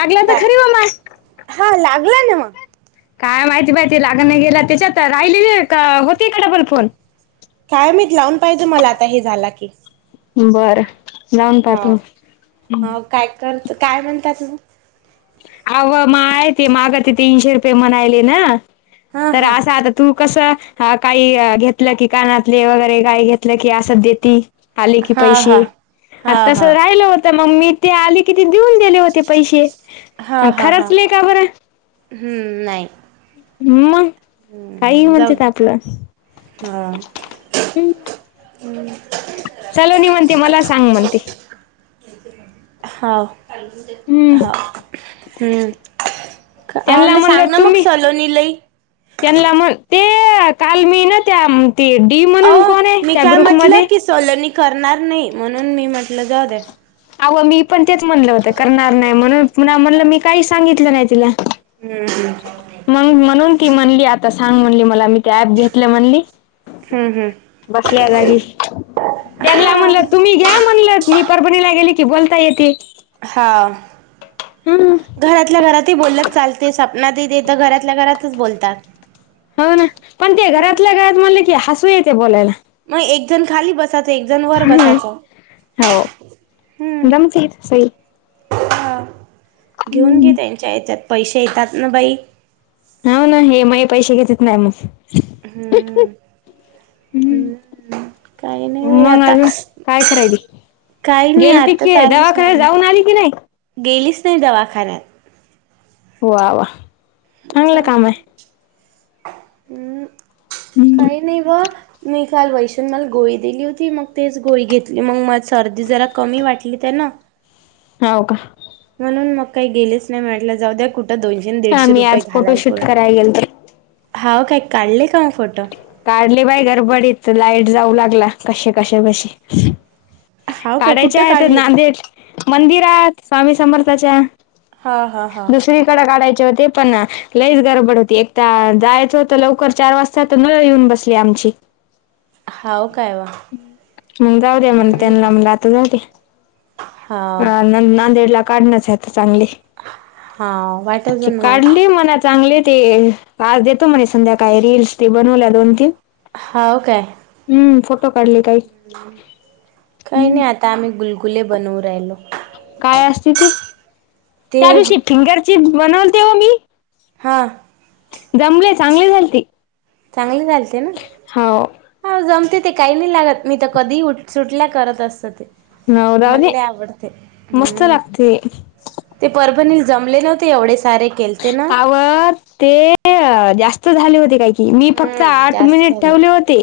आगला तर नाही खरी वो माय हा लागला ना मग काय माहिती बाई, [unintelligible] लागण नाही गेला त्याच्यात राहिले का होते का डबल फोन, काय माहित, लावून पाहिजे मला आता, हे झाला की बर, लावून हा पहतो. ह काय कर काय म्हणतात तु अवं माय, ते माग ते तीनशे रुपये म्हणायली ना, हा तर हा असा आत तू कसं, काही घेतलं की कानातली वगैरे, काही घेतलं की, आसच देेती आले की हा हा पैसे, आ हा तस हा राहिलं होत तर मग मी ते, आले कि ते देऊन दिले होते, पैसे. हा अ हा हा खरंचली का बरं? हम्म नाही मंग काही हम्म जाऊ म्हणतात दे आपलं, हम् हम्म! [unintelligible] सलोनी म्हणते, मला सांग म्हणते हा हम्म हा, हम्म! [unintelligible] ना सांग ना मग, सलोनी ले त्यांनला म्हण, ते काल मी ना त्या ते डी अ म्हणून कोण आहे? मी त्या काय ग्रुप म्हटलं मध्ये की सलोनी करणार नाही, म्हणून मी म्हटलं जऊ दे आव, मी पण तेच म्हणलं होत करणार नाही म्हणून, पुन्हा म्हणलं मी काही सांगितलं नाही तिला हम् हम्. मग म्हणून ती म्हणली, आता सांग म्हणली मला, मी ते ऍप घेतलं म्हणली. हम्म हम्म. बसल्या जागी, त्यांना म्हणल हम्म तुम्ही घ्या म्हणल, मी परभणी ला गेली की बोलता येेते. हा. घरातल्या घरातही बोलत चालते, सपना देत तर घरातल्या घरातच बोलतात. हो ना, पण ते हम्म. घरातल्या घरात म्हणले की हसू येते बोलायला. मग एक जण खाली बस एक जण वर हम्म बसायच, हो हम. जमते सई ह घेऊन घे, त्यांच्या याच्यात पैसे येतात ना बाई. हो ना, हे माई पैसे घेतेत नाही मग. [unintelligible] [inaudible] काही नाही मग आत्ता अजून काय करायली काही नाही गेलती आता की आलीच, दवाखान्यात जाऊन आली की नाही गेलीच नाही दवाखान्यात. वा वा. चांगलं काम आहे काही नाही बा मी काल वैषण मला गोळी दिली होती, मग तेच गोळी घेतली मग म सर्दी जरा कमी वाटली त्यांन. हव का. म्हणून मग काही गेलेच नाही, म्हटलं जाऊ द्या कुठं दोनशे दीडशे आम्ही रुपये आज घालाय फोटोशूट पुरण ते. करायला गेल तर हाव काही काढले का मग फोटो. काढले बाय गरबडीत लाईट जाऊ लागला कसे कसे कसे. हाव काय काढायच्या कुठं आहेत काढले? नांदेड मंदिरात स्वामी समर्थाच्या. हा हां हां. काढाय हो पण लच गडबड होती, एक जायचं होत लवकर चार वाजता. येऊन बसली आमची. होव काय वो. मग जाऊ द्या म्हण त्यांना म आता जाऊ दे. हाव अ नांदेडला काढणच आहे, तर चांगली हाव वाटच ना मग काढली मनात. चांगले ते आज देतो म्हणे संध्याकाळी रीलस ते बनवल्या दोन तीन. हाव काय हम्म! फोटो काढली काही काही हम. नाही आता आम्ही गुलगुले बनवू राहिलो. काय असते ती ते त्या दिवशी फिंगरचीप बनवलतेव मी. हां. जमले चांगले झाल ते. चांगली जालते ना. हा जमते ते काही नाही लागत, मी तर कधी सुटल्या करत असत ते. नव मला रावे लय आवडते हम्म मस्तलगत. ते परभणील जमले नव्हते एवढे सारे केले. हव ते जास्त झाले होते काही. मी फक्त हम्म आठ जास्त मिनिट झालं. ठेवले होते.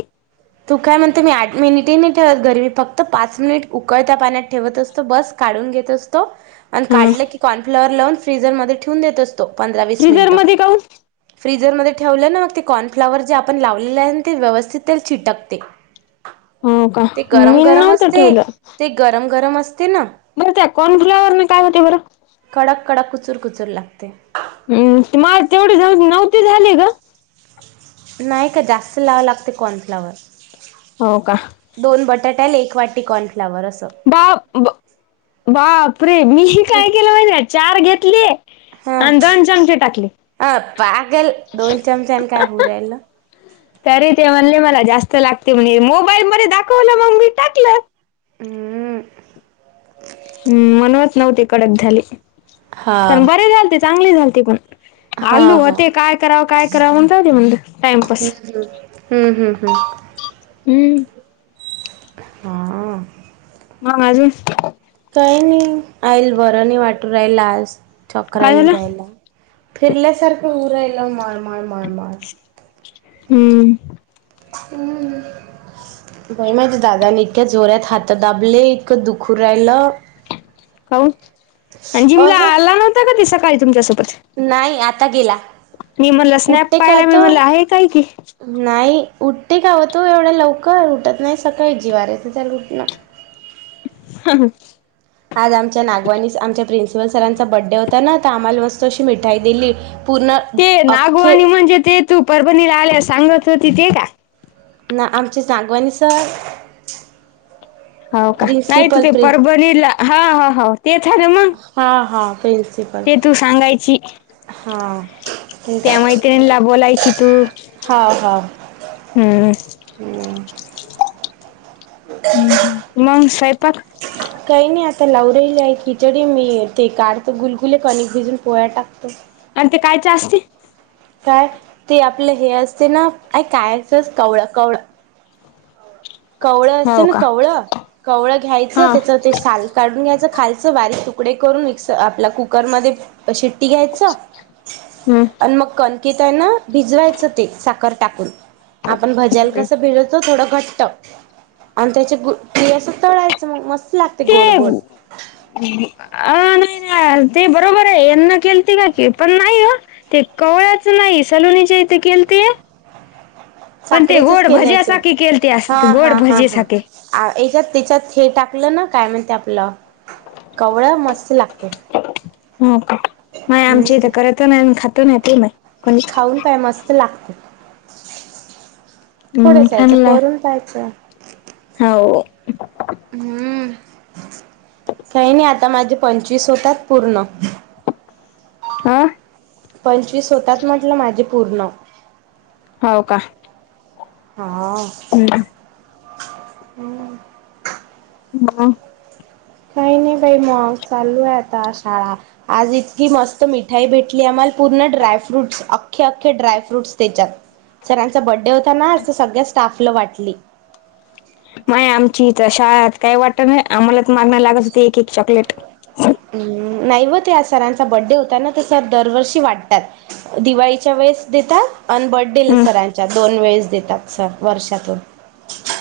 तू काय म्हणतो मी आठ मिनिटी नाही ठेवत, घर मी फक्त पाच मिनिट उकळता पाण्यात ठेवत असतो बस. काढून घेत असतो आणि हा काढलं की कॉर्नफ्लावर लावून फ्रीझर मध्ये ठेवून देत असतो. तो पंधरा वित फ्रिजरमध्ये काऊ. फ्रीझरमध्ये ठेवलं ना मग ते, कॉर्नफ्लाॉवर जे आपण लावलेले आहे ते व्यवस्थित ते चिटकते. हो का ते गरम मी गरम नव्हतं असते ठेवलं ते, गरम गरम असते ना. बरं त्या कॉर्न फ्लावर न काय होते बरं? कडक कडक कुचूर कुचूर लागते‌ हम् मला तेवढे जाऊ नव्हते झाले ग! नाही का जास्त लावं लागते कॉर्नफ्लावर. हो का? दोन बटाट्याल एक वाटी कॉर्नफ्लावर असं. बाप -बाप रे! मीही काय केलं माहिजे चार घेतली. हा ह पागल दोन चमचाने काय होवुन राहिलं. तरी ते म्हणले मला जास्त लागते म्हण, मोबाईल मध्ये दाखवलं मग मी टाकलं. हम! हम्म! म्हणूनच नव्हते कडक झाले पण हा. बरे झाल ते चांगली झाल त पण. हा आलू हा होते काय करावं काय करावं म्हणतते म्हण टाइमपास. हम्म, हम्म, हम्म! हम्म! हा. मग आजुन. काही नाही आईल बरनाही वाटू राहिला आज छक्र काय येऊ झालं राहायला. फिरल्यासारखं होऊन राहिलं मळमळ मळमळ. हम्म! हम्म बाई माझ्या दादाने इतक्या जोऱ्यात हात दाबले, इतकं दुखू राहिलं. काऊन? आणि जिमला असंच आला नव्हता का ते सकाळी तुमच्यासोबत? नाही आता गेला. मी म्हणला स्नॅप उठते का पाहिला, मी आता? म्हणलं आहे काय कि? नाही, उठते कावं तू एवढ्या लवकर, उठत नाही सकाळी, जीवावर येते त्याला उठणं. [unintelligible] आज आमच्या नागवानी स आमच्या प्रिन्सिपल सरांचा बड्डे होता ना, तर आम्हाला मस्त अशी मिठाई दिली. पूर्ण ते अख्खे नागवाणी म्हणजे ते तू परभणीला आल्यास सांगत होती ते का? ना आमचे सागवानी सर हो का? नाही त प्रिन्सिपल ते प्रिं परभणीला हा हो, तेच हाय ना मग हा हा, प्रिन्सिप ते तू सांगायची. त्या मैत्रिणला बोलायची तू. हा हा हम्म हम्म, मग स्वयंपाक काही नाही आता लावलेली आहे खिचडी, मी ते काढतो गुलगुले, कणिक भिजून पोळ्या टाकतो. आणि ते कायचे असते? काय ते आपलं हे असते ना, का काय असं कवळं कवळं कवळं असते हो ना का? कवळं, कवळं घ्यायचं हा. त्याचं ते साल काढून घ्यायचं खालचं बारीक तुकडे करून, मिक्स आपला कुकरमध्ये शिट्टी घ्यायचं, हम्म. आणि मग कन कीत हाय ना, भिजवायचं ते साखर टाकून आपण भज्याला कसं भिजवतो थोडं घट्ट. आणि त्याचे गु ते असं तळायचं मग मस्त लागते ते गोड गोड. अ नाही ना ते, बरोबर आहे यांना केलती का की, पण नाही हो ते कवळ्याच नाही, सलुनीच्या इथे केलते पण ते साखरेचेच गोड केले असेल, भज्यासारखे केलते अस हा गोड हा हा हा. भजेसारखे. आ एच्यात त्याच्यात हे टाकलं ना, काय म्हणते आपलं, कवळं मस्त लागते. हम्म हम्म, नाय आमच्या इथे हम्म करत ही नाही आणि खात माहिती नाही. कोणीच खाऊन पहाय मस्त लागतं. हम्म थोडसं याचं खाल्ला करून पाहायचं. हो हम्म काही नाही आता माझे पंचवीस होतात पूर्ण. हा पंचवीस होतात म्हटलं माझे पूर्ण. हो का? हा [inaudible] [unintelligible] काही नाही बाई मग, चालू आहे आता शाळा. आज इतकी मस्त मिठाई भेटली आम्हाला, पूर्ण ड्राय फ्रूट्स अख्खे अख्खे डाय फ्रूट्स त्याच्यात. सरांचा बड्डे होता ना आज, तर सगळ्या स्टाफला वाटली. माय आमची इथ शाळेत काय वाटत नाही, आम्हालाच मागण लागत होती एक एक चॉकलेट. हम्म, नाहीव ते आज सरांचा बड्डे होताना तर सर दरवर्षी वाटतात. दिवाळीच्या वेळेस देतात. अन बड्डेला हम्म सरांच्या, दोन वेळेस देतात सर वर्षातून.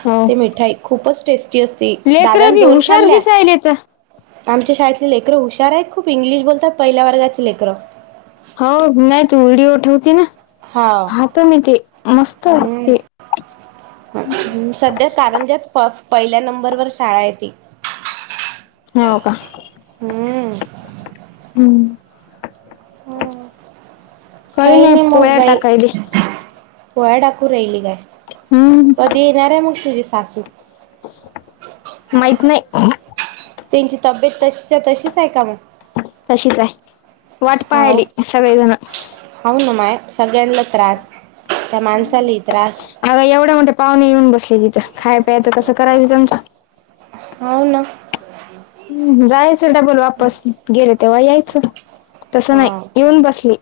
हो ते मिठाई खूपच टेस्टी असती, लेकर दादाने बी दोन हुशार खाल्ल्या. दिसायले तर आमच्या शाळेतली लेकरं हुशार आहेत, खूप इंग्लिश बोलतात पहिल्या वर्गाची लेकरं. हो नाही तू व्हिडिओ ठेवते ना, हा पाहतो मी ते मस्त आहेत ते. हम्म सध्या कारंजात प पहिल्या नंबरवर शाळा आहे ती. हो का. हम्म हम्म. हम काही नाही मग बाई. पोळ्या टाकू राहिली काय हम्म कधी येणार आहे मग तुझी सासू. माहित नाही. त्यांची तब्येत तशीच्या तशीच आहे का मग. तशीच आहे वाट पाहायला सगळेजण. हो ना माय सगळ्यांना त्रास त्या माणसालाही त्रास. अग एवढ्या मोठे पाहुणे येऊन बसले तिथं खाय प्यायचं कसं करायचं त्याचं. हो ना. हम् जायचं डबल वापस गेले तेव्हा यायचं. तसं हा नाही येऊन बसली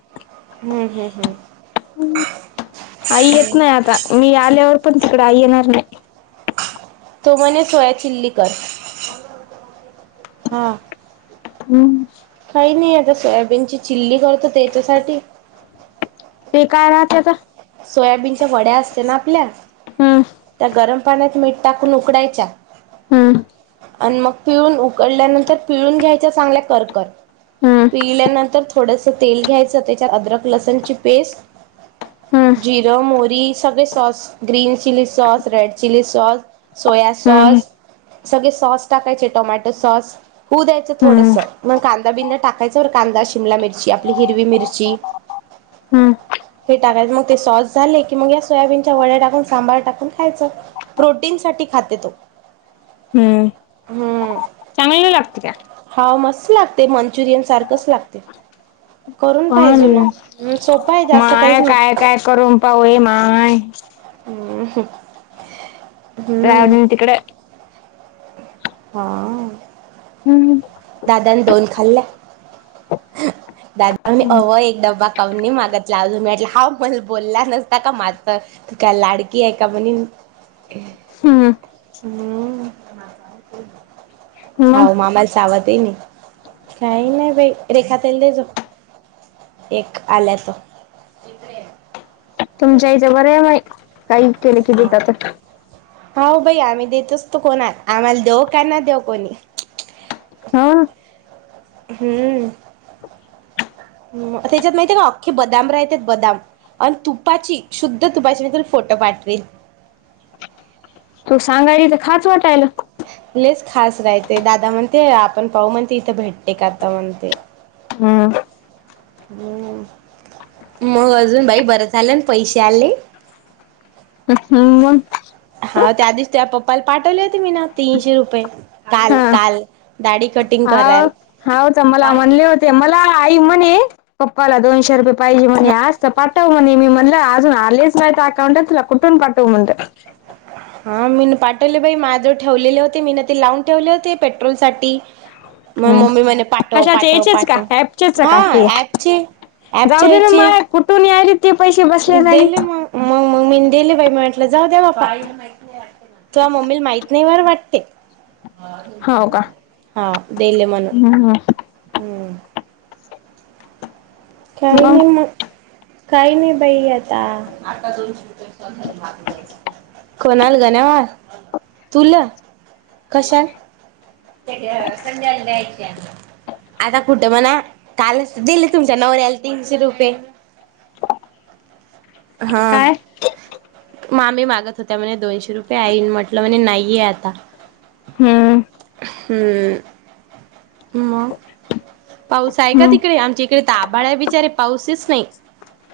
हम्म हम्म हम्म. आई येत नाही आता मी आल्यावर पण तिकडे आई येणार नाही. तो म्हणे सोया चिली कर हा. हम्म. काही नाही आता सोयाबीनची चिल्ली करतो त्याच्यासाठी. ते काय राहत तर. सोयाबीनच्या वड्या असत ना आपल्या हम्म त्या गरम. पाण्यात मीठ टाकून उकडायच्या. हम्म. आणि मग पिळून उकडल्यानंतर पिळून घ्यायच्या चांगल्या करकर हम्म पिळल्यानंतर. थोडस तेल घ्यायचं त्याच्यात अदरक लसण ची पेस्ट. हम्म जिरो मोहरी सगळे sauce green chilli sauce red chilli sauce. Soya हम्म सॉस सगळे सॉस टाकायचे टोमॅटो सॉस. होऊ द्यायच हम्म थोडसं मग कांदा बिंदा टाक. टाकायच्या व कांदा शिमला मिरची आपली हिरवी मिरची हम्म हे टाकायचं मग. ते सॉस झाले की मग या सोयाबीनच्या वड्या टाकून सांबार टाकून खायचं. प्रोटीन साठी खाते तो. हम्म. हम्म. चांगला लागत का. हाव मस्त लागते मंचुरियन सारखंच लागते करून पण पाहिजो ना. सोपं आहे जास्त माय काहीच नाही काय काय करून पाहू ये माय. हम्म. राहू हम्म. दे ना तिकडे. हा. हम् ह. दादनी दोन खाल्ले दादा अव एकदाबा. कानी मागतला अजून मीटलं हाव मण बोलला नसता का माझ. तू काय लाडकी आहे का म्हणेन. हम्म. हम् हा मग मामा आवाज. ते काही नाही बाई रेखा तेल दे जा. एक आल्याचं. इकडे. तुमच्या याच्या बर काही केले की हा. देतात. हो भाई आम्ही देतोच तो कोणा आम्हाला देऊ का ना देऊ कोणी. हाव ना. हम्म. म त्याच्यात माहितीय का अख्खे बदाम राहते बदाम. आणि तुपाची शुद्ध तुपाची मी तर फोटो पाठवेल. तू सांगाय र तर खाच वाटायला. ललेच खास राहते दादा म्हणते आपण पाऊ म्हणते इथं भेटते का आता म्हणते. हम्म. ् मग अजून बाई बरंच आलं पैसे आले. हम्. हा त्या दिीच त्या पप्पाला पाठवले होते मी ना तीनशे रुपये. काल हा काल दाढी कटिंग कराल. हा तर मला म्हणले होते मला आई म्हणे. पप्पाला दोनशे रुपये पाहिजेणे आजत पाठव म्हणे मी म्हणलं अजून आलेच नाहीत अकाउंट तु कुठून पाठव. त म्हणंद. हा मी पाठवले बाई माझे ठेवलेले होते मी ना ते लावून ठेवले होते पेट्रोल साठी. म हम्म. मम्मी म पाठव कशाचे पाठव याचेच का पाठव ॲपचेच हा का हे ऍपचे. जाऊ ॲपच्या दे ना यायची. मग कुठून यायलेत ते पैसे. बसल्या जागी दिले मग,, मग मग मी दिले बाई, म्हटलं जाऊ दे बापा. तूया मम्मीला माहित नाही बर वाटते. हो का हा देले म्हण,, हम्म. हम्म, काहीन मग म. काही नाही बाई आता. कोणाल गन्यावाळ तूला कशाल. ध्या द आता कुठं म्हणा कालच दिले तुम. तुया नवऱ्यला तीनशे रुपये हां, काय मा ममी मागत होत्या म्हणे दोनशे रुपये,, आईन म्हटलं म्हणे नाहीये आता. हम्म, हममम, मग. पाऊस आहे का मग तिकडे? आमच्या इकडे त आभाळ आहे बिचारे पाऊसच नाही.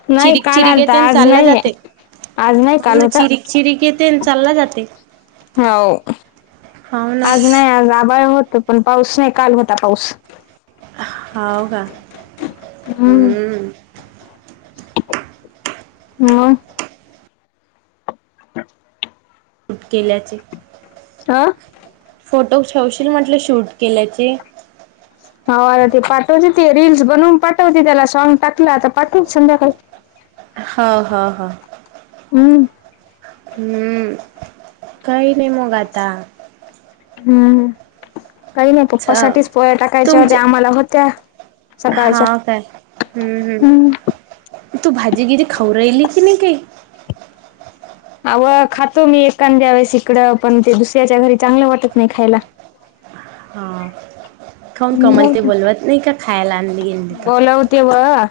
नाही चिरीक काल चिरीक आलता येतेय, आणि आज चालला नाहीये जाते्य,, आज नाही हो काल ना, होता चिरीऽ चिरीक येतेय, आन चालला जातेय. होव,, हाव ना आज नाही आज आबाळ होत, पण पाऊस नाही, काल होता पाऊस. होव का,, हम्म. मग? शूट केल्याचे. आं,, फोटो ठेवशील म्हटलं शूट केल्याचे. होव आता ते पाठवते, ते रीलल्स बनवून पाठवते, त्याला सॉग टाकलं, तर आता पाठवते संध्याकाळी. हा, हा, हा. हम्, हम, काही नाही मग आता. हम्म, काही नाही अच्छा पप्पासाठीच पोया्या टाकायच्या तुमचे हो्या,, आम्हाला होत्या. हा सकाळच्या काय, ष हम्म हम्म, तू भाजीगिरी खाऊ राहिली की नाही काही. अवं खातो मी एखांद्या वेळेस इिकडं, पण ते दुसऱ्याच्या घरी चांगलं वाटत नाही खायला. हा, खाऊन कमल ते बोलवत नाही का खायला आणली गेली तर. तेि वाऽ